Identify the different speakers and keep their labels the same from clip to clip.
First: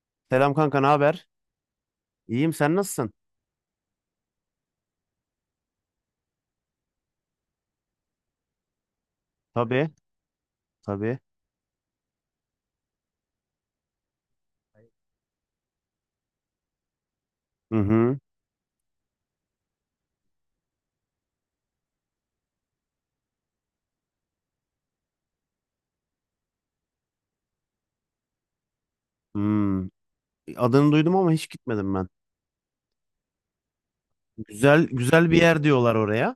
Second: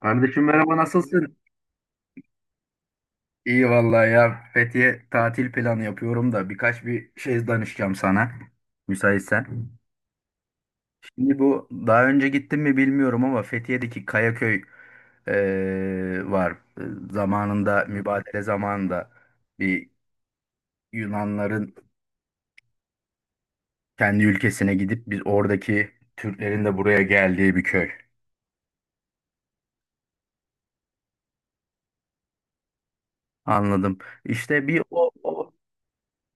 Speaker 1: Kardeşim,
Speaker 2: Selam
Speaker 1: merhaba,
Speaker 2: kanka, ne haber?
Speaker 1: nasılsın?
Speaker 2: İyiyim, sen nasılsın?
Speaker 1: İyi vallahi ya. Fethiye tatil planı yapıyorum da birkaç bir şey danışacağım sana. Müsaitsen.
Speaker 2: Tabii, tabii.
Speaker 1: Şimdi bu daha önce gittim mi bilmiyorum ama Fethiye'deki Kayaköy var.
Speaker 2: Hı
Speaker 1: Zamanında,
Speaker 2: hı.
Speaker 1: mübadele zamanında, bir Yunanların kendi ülkesine gidip biz oradaki Türklerin de buraya geldiği bir köy.
Speaker 2: Hmm. Adını duydum ama hiç gitmedim ben.
Speaker 1: Anladım. İşte bir
Speaker 2: Güzel,
Speaker 1: o,
Speaker 2: güzel bir
Speaker 1: o
Speaker 2: yer diyorlar oraya.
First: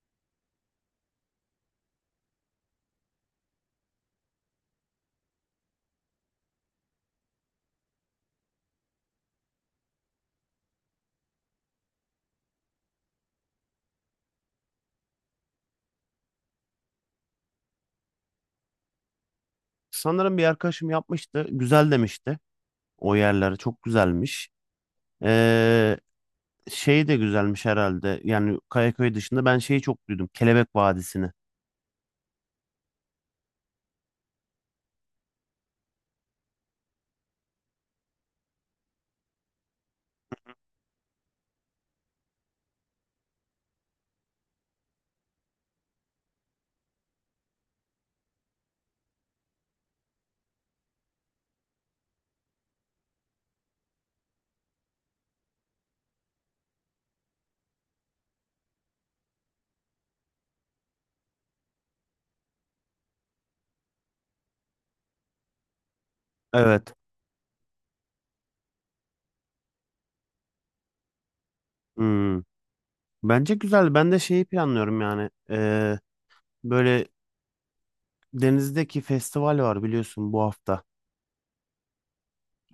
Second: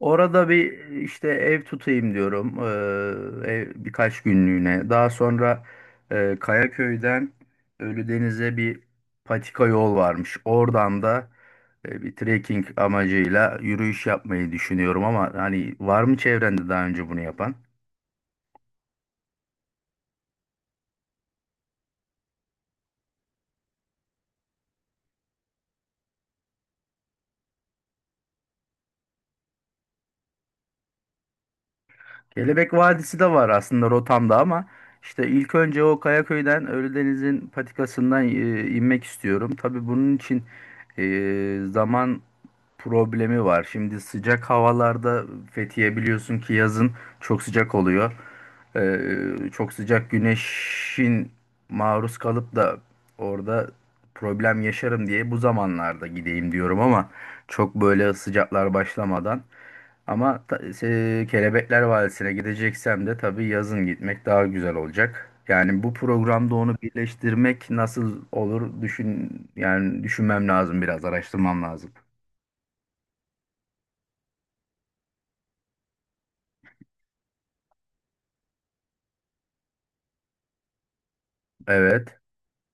Speaker 1: orada bir işte ev tutayım diyorum. Ev birkaç günlüğüne. Daha sonra Kayaköy'den Ölüdeniz'e bir patika yol varmış. Oradan da bir trekking amacıyla yürüyüş yapmayı düşünüyorum ama hani var mı çevrende daha önce bunu yapan?
Speaker 2: Sanırım bir arkadaşım yapmıştı. Güzel demişti. O yerler çok güzelmiş. Ee, şey de güzelmiş herhalde. Yani Kayaköy dışında ben şeyi çok duydum. Kelebek Vadisi'ni.
Speaker 1: Kelebek Vadisi de var aslında rotamda, ama işte ilk önce o Kayaköy'den Ölüdeniz'in patikasından inmek istiyorum. Tabii bunun için e, zaman problemi var. Şimdi sıcak havalarda Fethiye, biliyorsun ki, yazın çok sıcak oluyor. E, Çok sıcak güneşin maruz kalıp da orada problem yaşarım diye bu zamanlarda gideyim diyorum, ama çok böyle sıcaklar başlamadan. Ama Kelebekler Vadisi'ne gideceksem de tabii yazın gitmek daha güzel olacak. Yani bu programda onu
Speaker 2: Evet.
Speaker 1: birleştirmek nasıl olur, yani düşünmem lazım, biraz araştırmam lazım.
Speaker 2: Hmm. Bence güzel. Ben de şeyi planlıyorum yani. Böyle denizdeki festival var biliyorsun bu hafta.
Speaker 1: Evet.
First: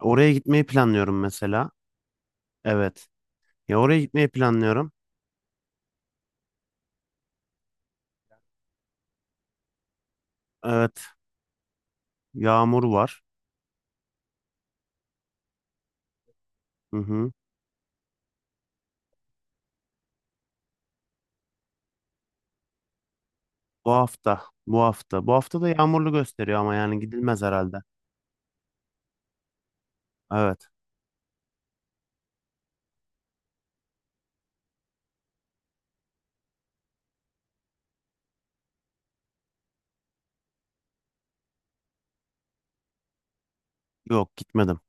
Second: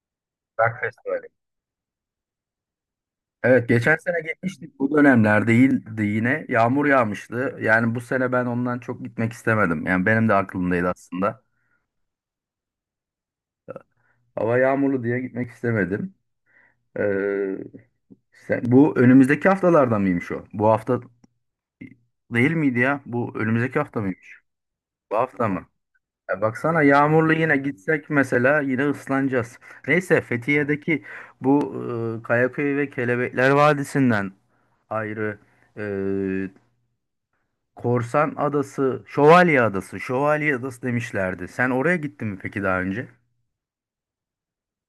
Speaker 2: Oraya gitmeyi
Speaker 1: Rock
Speaker 2: planlıyorum
Speaker 1: Festivali.
Speaker 2: mesela. Evet.
Speaker 1: Evet,
Speaker 2: Ya
Speaker 1: geçen
Speaker 2: oraya
Speaker 1: sene
Speaker 2: gitmeyi
Speaker 1: gitmiştik, bu
Speaker 2: planlıyorum.
Speaker 1: dönemler değildi, yine yağmur yağmıştı. Yani bu sene ben ondan çok gitmek istemedim. Yani benim de aklımdaydı
Speaker 2: Evet,
Speaker 1: aslında.
Speaker 2: yağmur var.
Speaker 1: Hava yağmurlu diye gitmek istemedim.
Speaker 2: Hı
Speaker 1: Ee,
Speaker 2: hı.
Speaker 1: bu önümüzdeki haftalarda mıymış o? Bu hafta değil miydi ya? Bu önümüzdeki
Speaker 2: Bu
Speaker 1: hafta mıymış?
Speaker 2: hafta, bu
Speaker 1: Bu
Speaker 2: hafta. Bu
Speaker 1: hafta
Speaker 2: hafta
Speaker 1: mı?
Speaker 2: da yağmurlu
Speaker 1: Ya
Speaker 2: gösteriyor ama
Speaker 1: baksana,
Speaker 2: yani
Speaker 1: yağmurlu
Speaker 2: gidilmez
Speaker 1: yine
Speaker 2: herhalde.
Speaker 1: gitsek mesela yine ıslanacağız. Neyse,
Speaker 2: Evet,
Speaker 1: Fethiye'deki bu Kayaköy ve Kelebekler Vadisi'nden ayrı e, Korsan Adası, Şövalye Adası, Şövalye Adası demişlerdi. Sen oraya gittin mi peki daha önce?
Speaker 2: yok gitmedim.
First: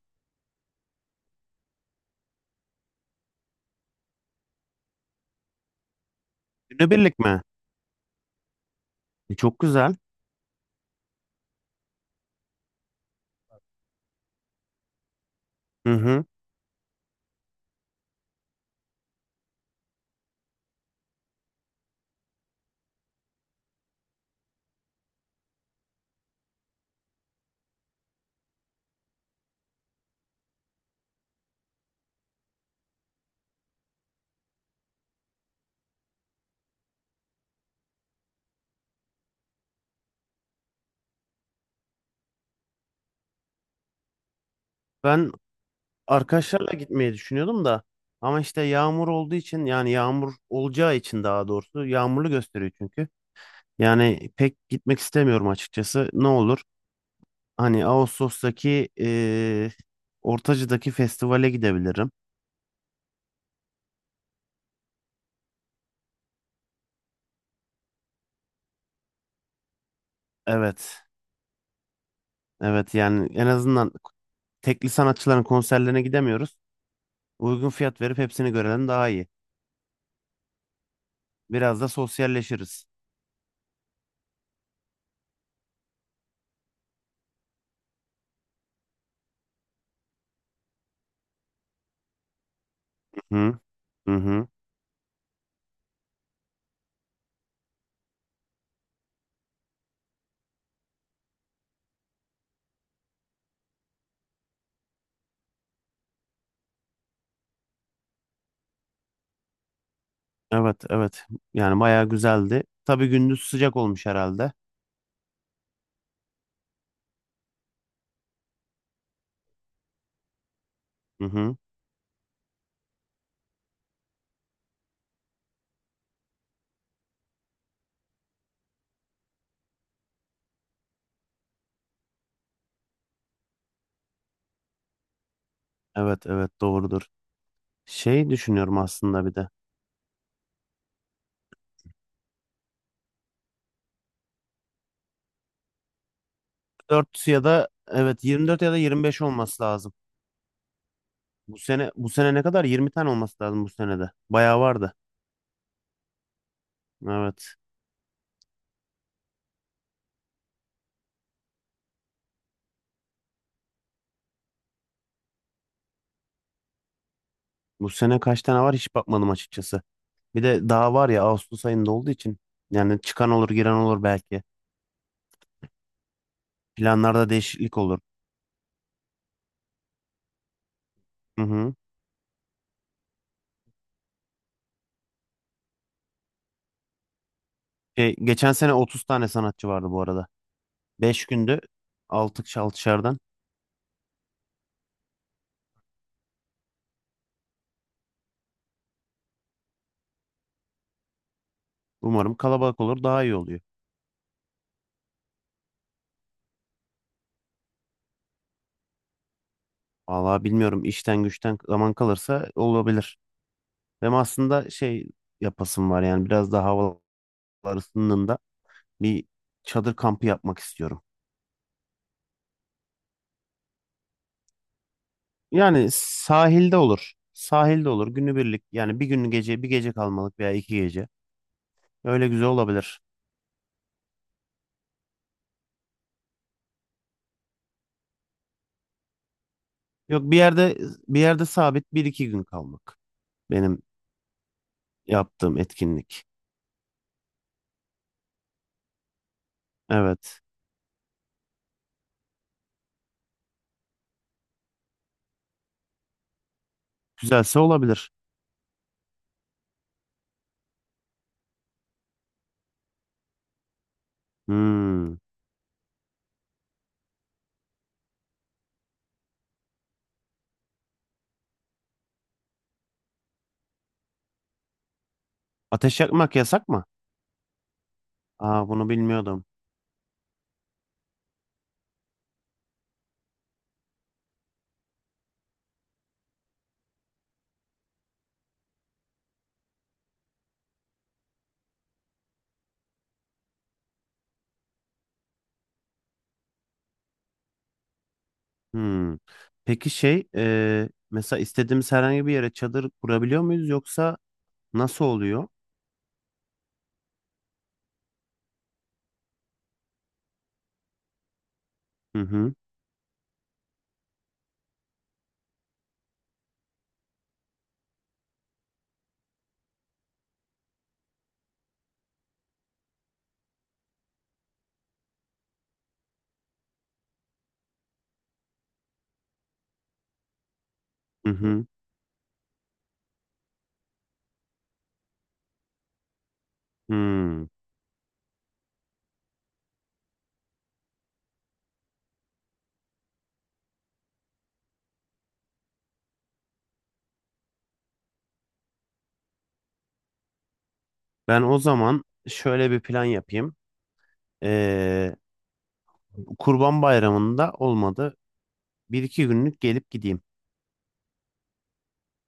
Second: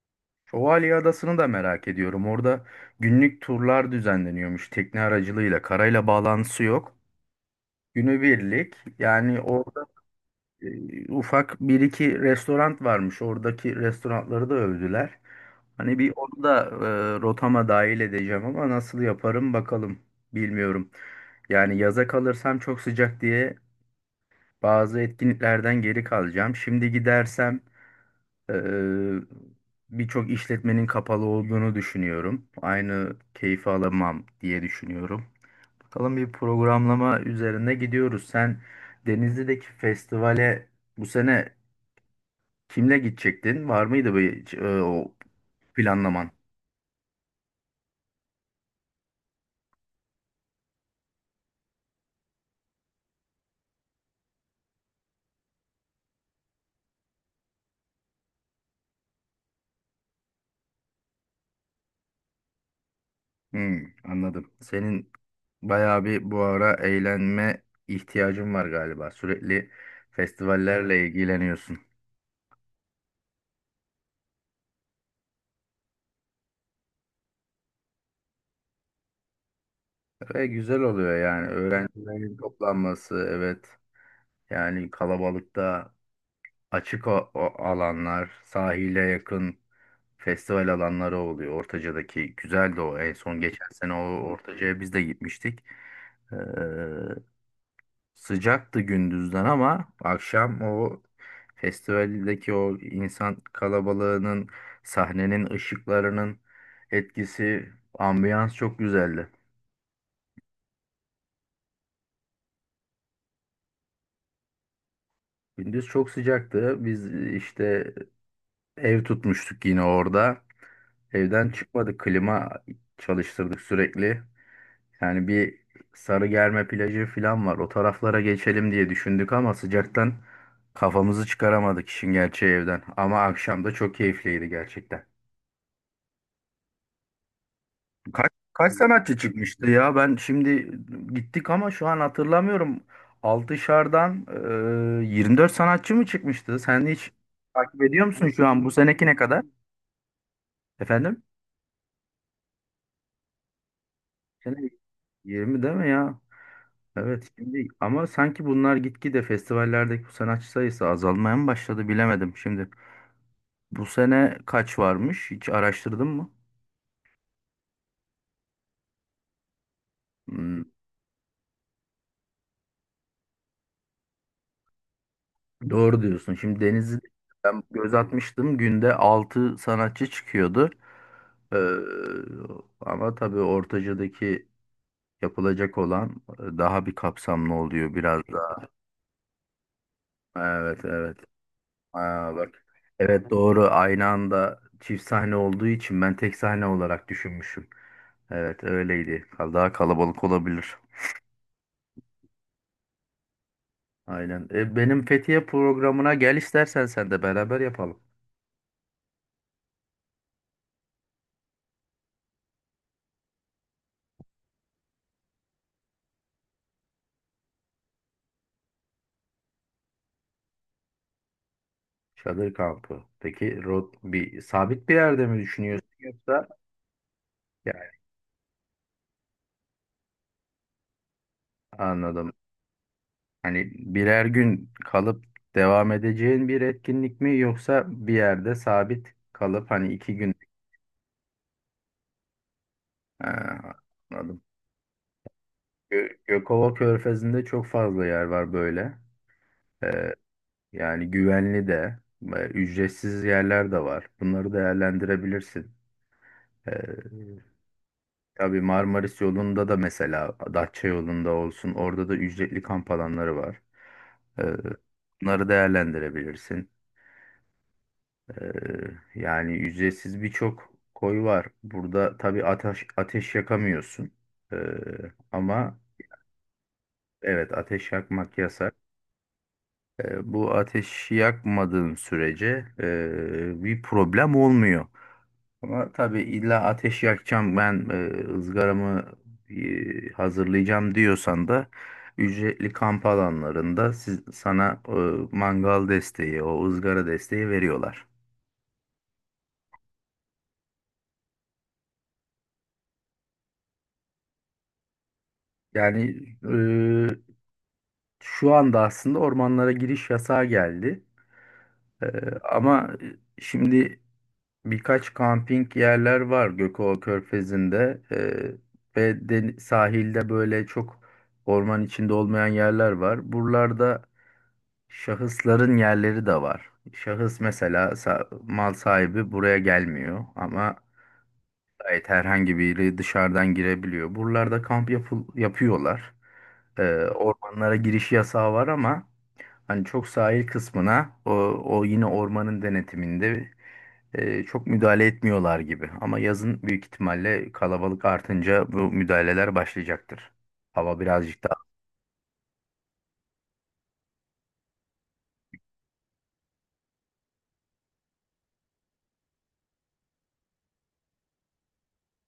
Speaker 1: Şövalye Adası'nı da merak ediyorum. Orada günlük turlar düzenleniyormuş tekne aracılığıyla. Karayla bağlantısı yok.
Speaker 2: Günübirlik mi?
Speaker 1: Günübirlik
Speaker 2: E,
Speaker 1: yani.
Speaker 2: çok
Speaker 1: O
Speaker 2: güzel.
Speaker 1: ufak bir iki restoran varmış. Oradaki restoranları da övdüler.
Speaker 2: Hı
Speaker 1: Hani bir
Speaker 2: hı.
Speaker 1: onu da rotama dahil edeceğim ama nasıl yaparım bakalım. Bilmiyorum. Yani yaza kalırsam çok sıcak diye bazı etkinliklerden geri kalacağım. Şimdi gidersem e, birçok işletmenin kapalı olduğunu düşünüyorum. Aynı keyfi alamam diye düşünüyorum. Bakalım, bir programlama üzerine gidiyoruz. Sen Denizli'deki festivale bu sene kimle gidecektin? Var mıydı bir o
Speaker 2: Ben
Speaker 1: planlaman?
Speaker 2: arkadaşlarla gitmeyi düşünüyordum da ama işte yağmur olduğu için yani yağmur olacağı için daha doğrusu yağmurlu gösteriyor çünkü. Yani pek gitmek istemiyorum açıkçası. Ne olur? Hani Ağustos'taki Ortacı'daki festivale gidebilirim.
Speaker 1: Hmm, anladım. Senin bayağı bir bu ara eğlenme ihtiyacın var galiba. Sürekli
Speaker 2: Evet.
Speaker 1: festivallerle ilgileniyorsun.
Speaker 2: Evet yani en azından tekli sanatçıların konserlerine gidemiyoruz. Uygun fiyat verip hepsini görelim daha iyi.
Speaker 1: Ve güzel oluyor yani.
Speaker 2: Biraz da
Speaker 1: Öğrencilerin
Speaker 2: sosyalleşiriz.
Speaker 1: toplanması, evet. Yani kalabalıkta açık o alanlar, sahile yakın festival alanları oluyor. Ortaca'daki güzeldi o. En son
Speaker 2: Hı
Speaker 1: geçen sene o
Speaker 2: hı. Hı.
Speaker 1: Ortaca'ya biz de gitmiştik. Ee, Sıcaktı gündüzden, ama akşam o festivaldeki o insan kalabalığının, sahnenin ışıklarının etkisi, ambiyans çok güzeldi.
Speaker 2: Evet, evet. Yani bayağı güzeldi. Tabii gündüz sıcak olmuş herhalde.
Speaker 1: Gündüz çok sıcaktı. Biz işte ev tutmuştuk yine orada.
Speaker 2: Hı
Speaker 1: Evden
Speaker 2: hı.
Speaker 1: çıkmadık. Klima çalıştırdık sürekli. Yani bir Sarıgerme plajı falan var. O taraflara geçelim diye düşündük ama sıcaktan kafamızı çıkaramadık işin gerçeği evden. Ama akşam da çok keyifliydi gerçekten.
Speaker 2: Evet, evet, doğrudur. Şey
Speaker 1: Kaç
Speaker 2: düşünüyorum
Speaker 1: sanatçı
Speaker 2: aslında bir de.
Speaker 1: çıkmıştı ya? Ben şimdi gittik ama şu an hatırlamıyorum. Altışar'dan 24 sanatçı mı çıkmıştı? Sen hiç
Speaker 2: 4 ya da
Speaker 1: takip ediyor
Speaker 2: evet
Speaker 1: musun şu
Speaker 2: 24
Speaker 1: an? Bu
Speaker 2: ya da
Speaker 1: seneki ne
Speaker 2: 25
Speaker 1: kadar?
Speaker 2: olması lazım.
Speaker 1: Efendim?
Speaker 2: Bu sene ne kadar? 20 tane olması lazım bu senede.
Speaker 1: Sene
Speaker 2: Bayağı vardı.
Speaker 1: 20 değil mi ya? Evet
Speaker 2: Evet.
Speaker 1: şimdi, ama sanki bunlar gitgide festivallerdeki bu sanatçı sayısı azalmaya mı başladı, bilemedim şimdi. Bu sene kaç varmış? Hiç araştırdın mı?
Speaker 2: Bu sene kaç tane var hiç bakmadım açıkçası. Bir
Speaker 1: Hmm,
Speaker 2: de daha var ya Ağustos ayında olduğu için yani çıkan olur giren olur belki.
Speaker 1: doğru diyorsun. Şimdi Denizli'de
Speaker 2: Planlarda
Speaker 1: ben
Speaker 2: değişiklik
Speaker 1: göz
Speaker 2: olur.
Speaker 1: atmıştım. Günde 6 sanatçı çıkıyordu.
Speaker 2: Hı
Speaker 1: Ee,
Speaker 2: hı.
Speaker 1: ama tabii ortacadaki yapılacak olan daha bir kapsamlı oluyor
Speaker 2: Şey,
Speaker 1: biraz
Speaker 2: geçen
Speaker 1: daha.
Speaker 2: sene 30 tane sanatçı vardı bu arada.
Speaker 1: Evet, evet.
Speaker 2: 5 günde
Speaker 1: Aa,
Speaker 2: 6
Speaker 1: bak.
Speaker 2: şardan.
Speaker 1: Evet doğru, aynı anda çift sahne olduğu için ben tek sahne olarak düşünmüşüm. Evet öyleydi. Daha kalabalık olabilir.
Speaker 2: Umarım kalabalık olur, daha iyi oluyor.
Speaker 1: Aynen. Benim Fethiye programına gel istersen, sen de beraber yapalım.
Speaker 2: Vallahi bilmiyorum, işten güçten zaman kalırsa olabilir. Benim aslında şey yapasım var yani, biraz daha havalar ısındığında bir çadır kampı yapmak istiyorum.
Speaker 1: Çadır kampı. Peki bir sabit bir yerde mi
Speaker 2: Yani
Speaker 1: düşünüyorsun yoksa?
Speaker 2: sahilde olur.
Speaker 1: Yani
Speaker 2: Sahilde olur günübirlik yani, bir gün gece, bir gece kalmalık veya 2 gece. Öyle
Speaker 1: anladım.
Speaker 2: güzel olabilir.
Speaker 1: Hani birer gün kalıp devam edeceğin bir etkinlik mi, yoksa bir yerde sabit kalıp hani iki
Speaker 2: Yok,
Speaker 1: gün.
Speaker 2: bir yerde sabit bir iki gün kalmak.
Speaker 1: Ha,
Speaker 2: Benim
Speaker 1: anladım.
Speaker 2: yaptığım etkinlik.
Speaker 1: Gökova Körfezi'nde çok fazla yer var böyle. Ee,
Speaker 2: Evet.
Speaker 1: yani güvenli de, ücretsiz yerler de var. Bunları değerlendirebilirsin. Ee,
Speaker 2: Güzelse olabilir.
Speaker 1: tabii Marmaris yolunda da, mesela Datça yolunda olsun, orada da ücretli kamp alanları var. Ee,
Speaker 2: Hmm.
Speaker 1: bunları değerlendirebilirsin. Ee, yani ücretsiz birçok koy var. Burada tabii ateş yakamıyorsun. Ee, ama
Speaker 2: Ateş yakmak yasak mı?
Speaker 1: evet, ateş yakmak
Speaker 2: Aa,
Speaker 1: yasak.
Speaker 2: bunu bilmiyordum.
Speaker 1: Bu ateş yakmadığın sürece bir problem olmuyor. Ama tabii illa ateş yakacağım ben, ızgaramı hazırlayacağım diyorsan da ücretli kamp alanlarında sana mangal desteği, o ızgara desteği veriyorlar.
Speaker 2: Hmm. Peki şey, mesela istediğimiz herhangi bir yere çadır kurabiliyor muyuz, yoksa nasıl oluyor?
Speaker 1: Yani e, şu anda aslında ormanlara giriş yasağı geldi. Ee,
Speaker 2: Hı hı.
Speaker 1: ama şimdi birkaç kamping yerler var Gökova Körfezi'nde, ve sahilde böyle çok orman içinde olmayan yerler var. Buralarda şahısların yerleri de var. Şahıs mesela, mal sahibi buraya gelmiyor ama
Speaker 2: Hı hı.
Speaker 1: gayet herhangi biri dışarıdan girebiliyor. Buralarda yapıyorlar. Ee,
Speaker 2: Hmm.
Speaker 1: ormanlara giriş yasağı var ama hani çok sahil kısmına, o yine ormanın denetiminde çok müdahale etmiyorlar gibi. Ama yazın büyük ihtimalle kalabalık artınca bu müdahaleler başlayacaktır. Hava
Speaker 2: Ben
Speaker 1: birazcık daha
Speaker 2: o zaman şöyle bir plan yapayım. E, Kurban Bayramı'nda olmadı. Bir iki günlük gelip gideyim.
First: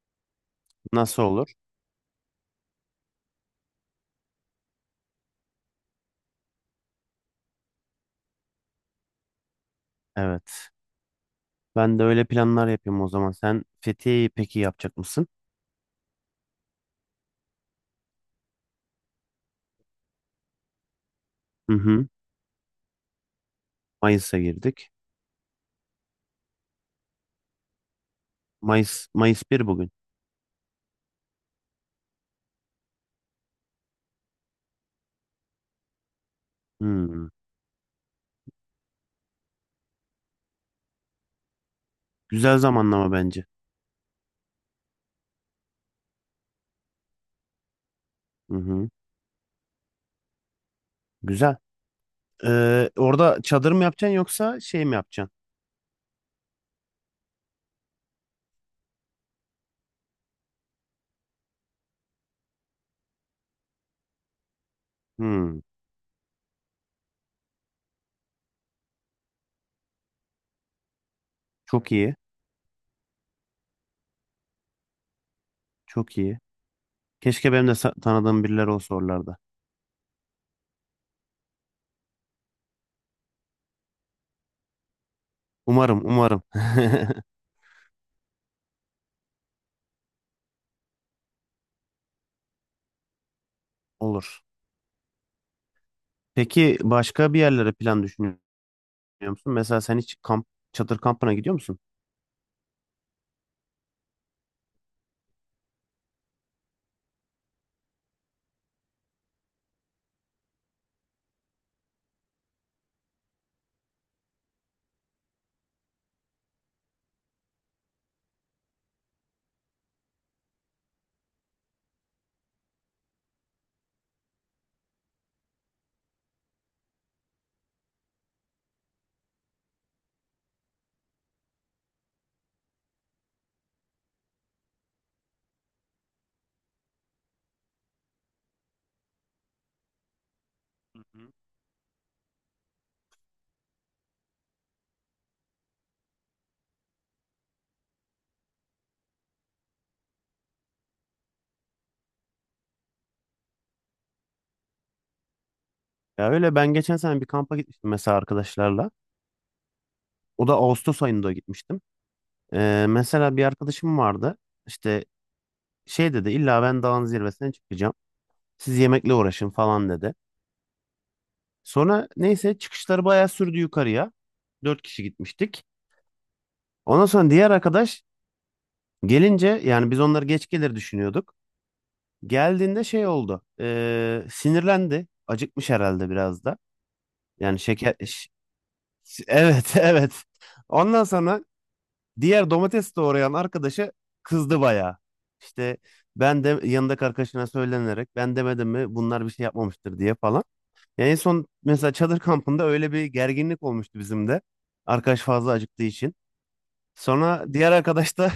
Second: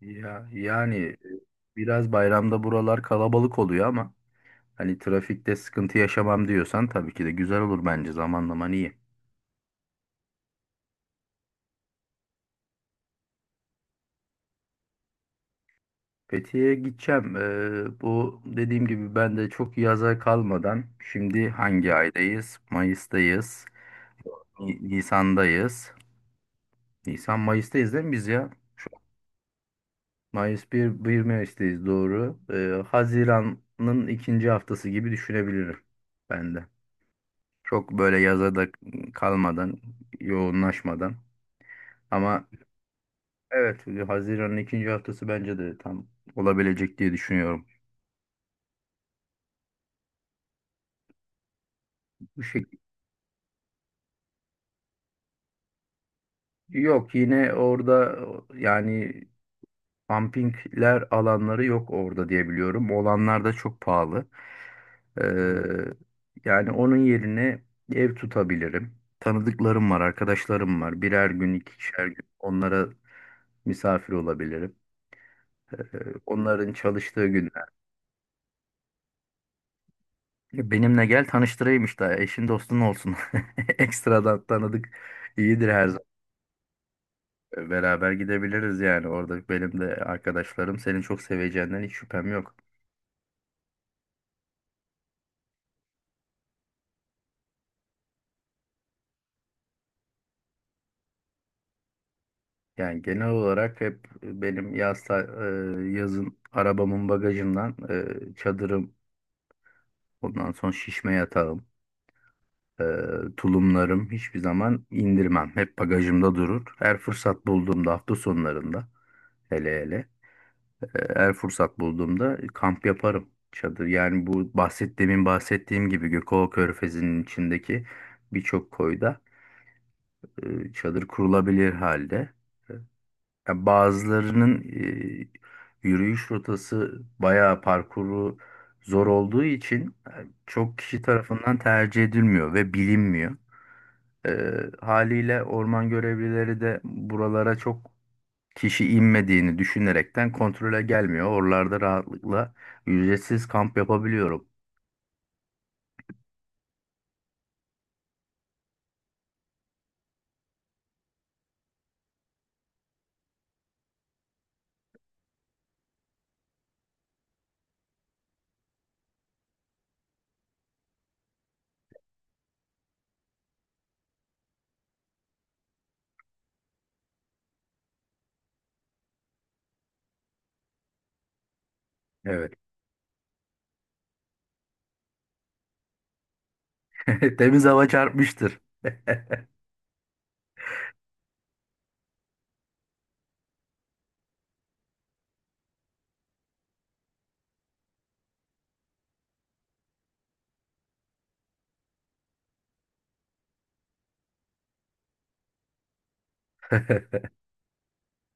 Speaker 1: ya, yani,
Speaker 2: Nasıl olur?
Speaker 1: biraz bayramda buralar kalabalık oluyor ama hani trafikte sıkıntı yaşamam diyorsan tabii ki de güzel olur, bence zamanlaman iyi.
Speaker 2: Evet. Ben de öyle planlar yapayım o zaman. Sen Fethiye'yi peki yapacak mısın?
Speaker 1: Fethiye'ye gideceğim. Bu, dediğim gibi, ben de çok yaza kalmadan. Şimdi
Speaker 2: Hı
Speaker 1: hangi
Speaker 2: hı.
Speaker 1: aydayız? Mayıs'tayız.
Speaker 2: Mayıs'a girdik.
Speaker 1: Nisan'dayız. Nisan Mayıs'tayız değil mi biz ya? Şu an
Speaker 2: Mayıs bir bugün.
Speaker 1: Mayıs bir, bir Mayıs'tayız, doğru. Haziran'ın ikinci haftası gibi düşünebilirim ben de.
Speaker 2: Hmm.
Speaker 1: Çok böyle yaza da kalmadan, yoğunlaşmadan. Ama
Speaker 2: Güzel zamanlama bence.
Speaker 1: evet, Haziran'ın ikinci haftası bence de tam olabilecek diye düşünüyorum.
Speaker 2: Hı hı. Güzel.
Speaker 1: Bu şekilde.
Speaker 2: Orada çadır mı yapacaksın, yoksa şey mi yapacaksın?
Speaker 1: Yok, yine orada yani pumpingler alanları yok orada diye biliyorum. Olanlar da çok pahalı. Ee,
Speaker 2: Hmm.
Speaker 1: yani onun yerine ev tutabilirim. Tanıdıklarım var, arkadaşlarım var. Birer gün,
Speaker 2: Çok
Speaker 1: ikişer
Speaker 2: iyi.
Speaker 1: gün onlara misafir olabilirim. Ee,
Speaker 2: Çok iyi.
Speaker 1: onların çalıştığı
Speaker 2: Keşke
Speaker 1: günler.
Speaker 2: benim de tanıdığım birileri olsa oralarda.
Speaker 1: Benimle gel, tanıştırayım işte. Eşin dostun olsun. Ekstradan tanıdık iyidir her
Speaker 2: Umarım,
Speaker 1: zaman.
Speaker 2: umarım.
Speaker 1: Beraber gidebiliriz yani. Orada benim de arkadaşlarım, senin çok seveceğinden hiç şüphem yok.
Speaker 2: Olur. Peki başka bir yerlere plan düşünüyor musun? Mesela sen hiç kamp, çadır kampına gidiyor musun?
Speaker 1: Yani genel olarak hep benim yaz yazın arabamın bagajından çadırım. Ondan sonra şişme yatarım. Ee, tulumlarım hiçbir zaman indirmem. Hep bagajımda durur. Her fırsat bulduğumda, hafta sonlarında, hele hele, her fırsat bulduğumda kamp yaparım. Çadır yani, bu bahsettiğim gibi, Gökova Körfezi'nin içindeki birçok koyda çadır kurulabilir halde. Ya bazılarının yürüyüş rotası bayağı, parkuru zor olduğu için, çok
Speaker 2: Hı
Speaker 1: kişi
Speaker 2: hı.
Speaker 1: tarafından tercih edilmiyor ve bilinmiyor. E, haliyle orman görevlileri de buralara çok kişi inmediğini düşünerekten kontrole gelmiyor. Oralarda rahatlıkla ücretsiz kamp yapabiliyorum.
Speaker 2: Ya öyle, ben geçen sene bir kampa gitmiştim mesela arkadaşlarla. O da Ağustos ayında gitmiştim. Mesela bir arkadaşım vardı. İşte şey dedi, illa ben dağın zirvesine çıkacağım. Siz yemekle uğraşın falan dedi. Sonra neyse çıkışları bayağı sürdü yukarıya. 4 kişi gitmiştik. Ondan sonra diğer arkadaş gelince, yani biz onları geç gelir düşünüyorduk.
Speaker 1: Evet.
Speaker 2: Geldiğinde şey oldu, sinirlendi. Acıkmış herhalde biraz da. Yani
Speaker 1: Temiz hava
Speaker 2: şeker... ş-
Speaker 1: çarpmıştır.
Speaker 2: Evet, evet. Ondan sonra diğer domates doğrayan arkadaşı kızdı bayağı. İşte ben de yanındaki arkadaşına söylenerek, ben demedim mi bunlar bir şey yapmamıştır diye falan. Yani en son mesela çadır kampında öyle bir gerginlik olmuştu bizim de. Arkadaş fazla acıktığı için. Sonra diğer arkadaş da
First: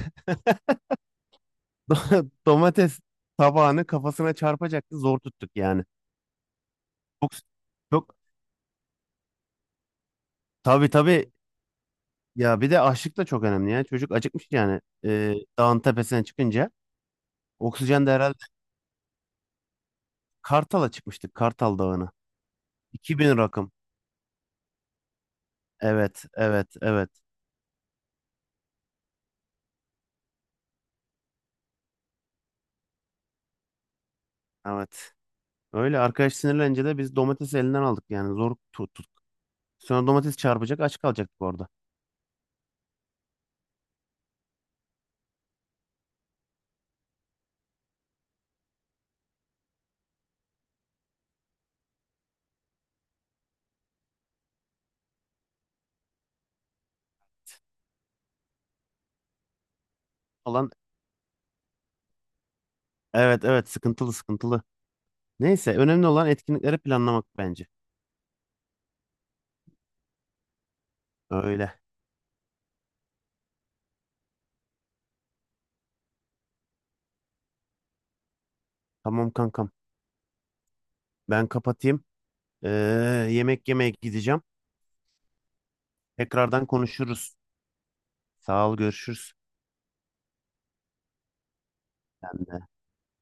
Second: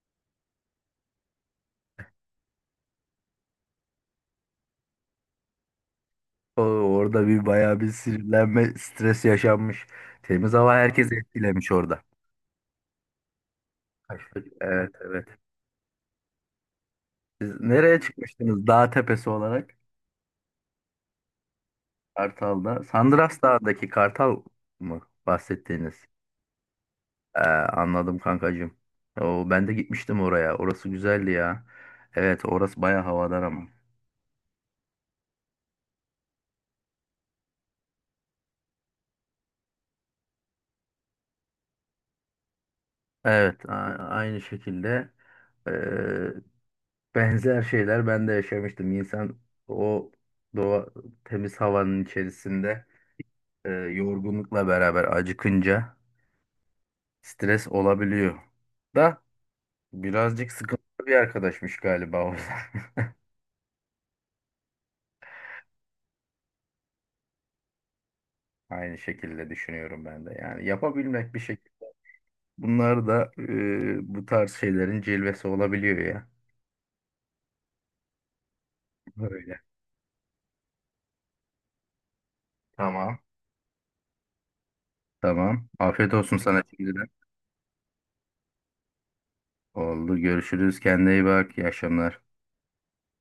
Speaker 2: domates tabağını kafasına çarpacaktı. Zor tuttuk yani.
Speaker 1: Orada
Speaker 2: Çok,
Speaker 1: bir bayağı bir
Speaker 2: çok,
Speaker 1: sinirlenme, stres yaşanmış. Temiz hava
Speaker 2: tabii
Speaker 1: herkesi
Speaker 2: tabii,
Speaker 1: etkilemiş orada.
Speaker 2: ya bir de açlık da çok önemli yani. Çocuk acıkmış
Speaker 1: Taşlık.
Speaker 2: yani,
Speaker 1: Evet, evet.
Speaker 2: dağın tepesine çıkınca.
Speaker 1: Siz nereye
Speaker 2: Oksijen de herhalde.
Speaker 1: çıkmıştınız dağ tepesi olarak?
Speaker 2: Kartal'a çıkmıştık. Kartal Dağı'na.
Speaker 1: Kartal'da.
Speaker 2: 2000
Speaker 1: Sandras
Speaker 2: rakım.
Speaker 1: Dağı'ndaki Kartal mı bahsettiğiniz?
Speaker 2: Evet, evet, evet,
Speaker 1: Anladım kankacığım. O, ben de gitmiştim oraya. Orası güzeldi ya. Evet, orası baya havadar ama.
Speaker 2: evet. Öyle arkadaş sinirlenince de biz domatesi elinden aldık, yani zor tuttuk. Sonra domates çarpacak, aç kalacaktık orada.
Speaker 1: Evet, aynı şekilde, e, benzer şeyler ben de yaşamıştım. İnsan o doğa, temiz havanın içerisinde, yorgunlukla beraber acıkınca, stres olabiliyor. Da Birazcık
Speaker 2: Olan
Speaker 1: sıkıntılı bir arkadaşmış galiba o da.
Speaker 2: evet, evet, sıkıntılı sıkıntılı. Neyse, önemli olan etkinlikleri planlamak bence.
Speaker 1: Aynı şekilde düşünüyorum ben de. Yani yapabilmek bir şey.
Speaker 2: Öyle.
Speaker 1: Bunlar da bu tarz şeylerin cilvesi olabiliyor ya.
Speaker 2: Tamam
Speaker 1: Öyle.
Speaker 2: kankam. Ben kapatayım. Ee,
Speaker 1: Tamam.
Speaker 2: yemek yemeye gideceğim.
Speaker 1: Tamam. Afiyet olsun sana
Speaker 2: Tekrardan
Speaker 1: şimdiden.
Speaker 2: konuşuruz. Sağ ol, görüşürüz.
Speaker 1: Oldu. Görüşürüz. Kendine iyi bak. İyi akşamlar.
Speaker 2: Sen de.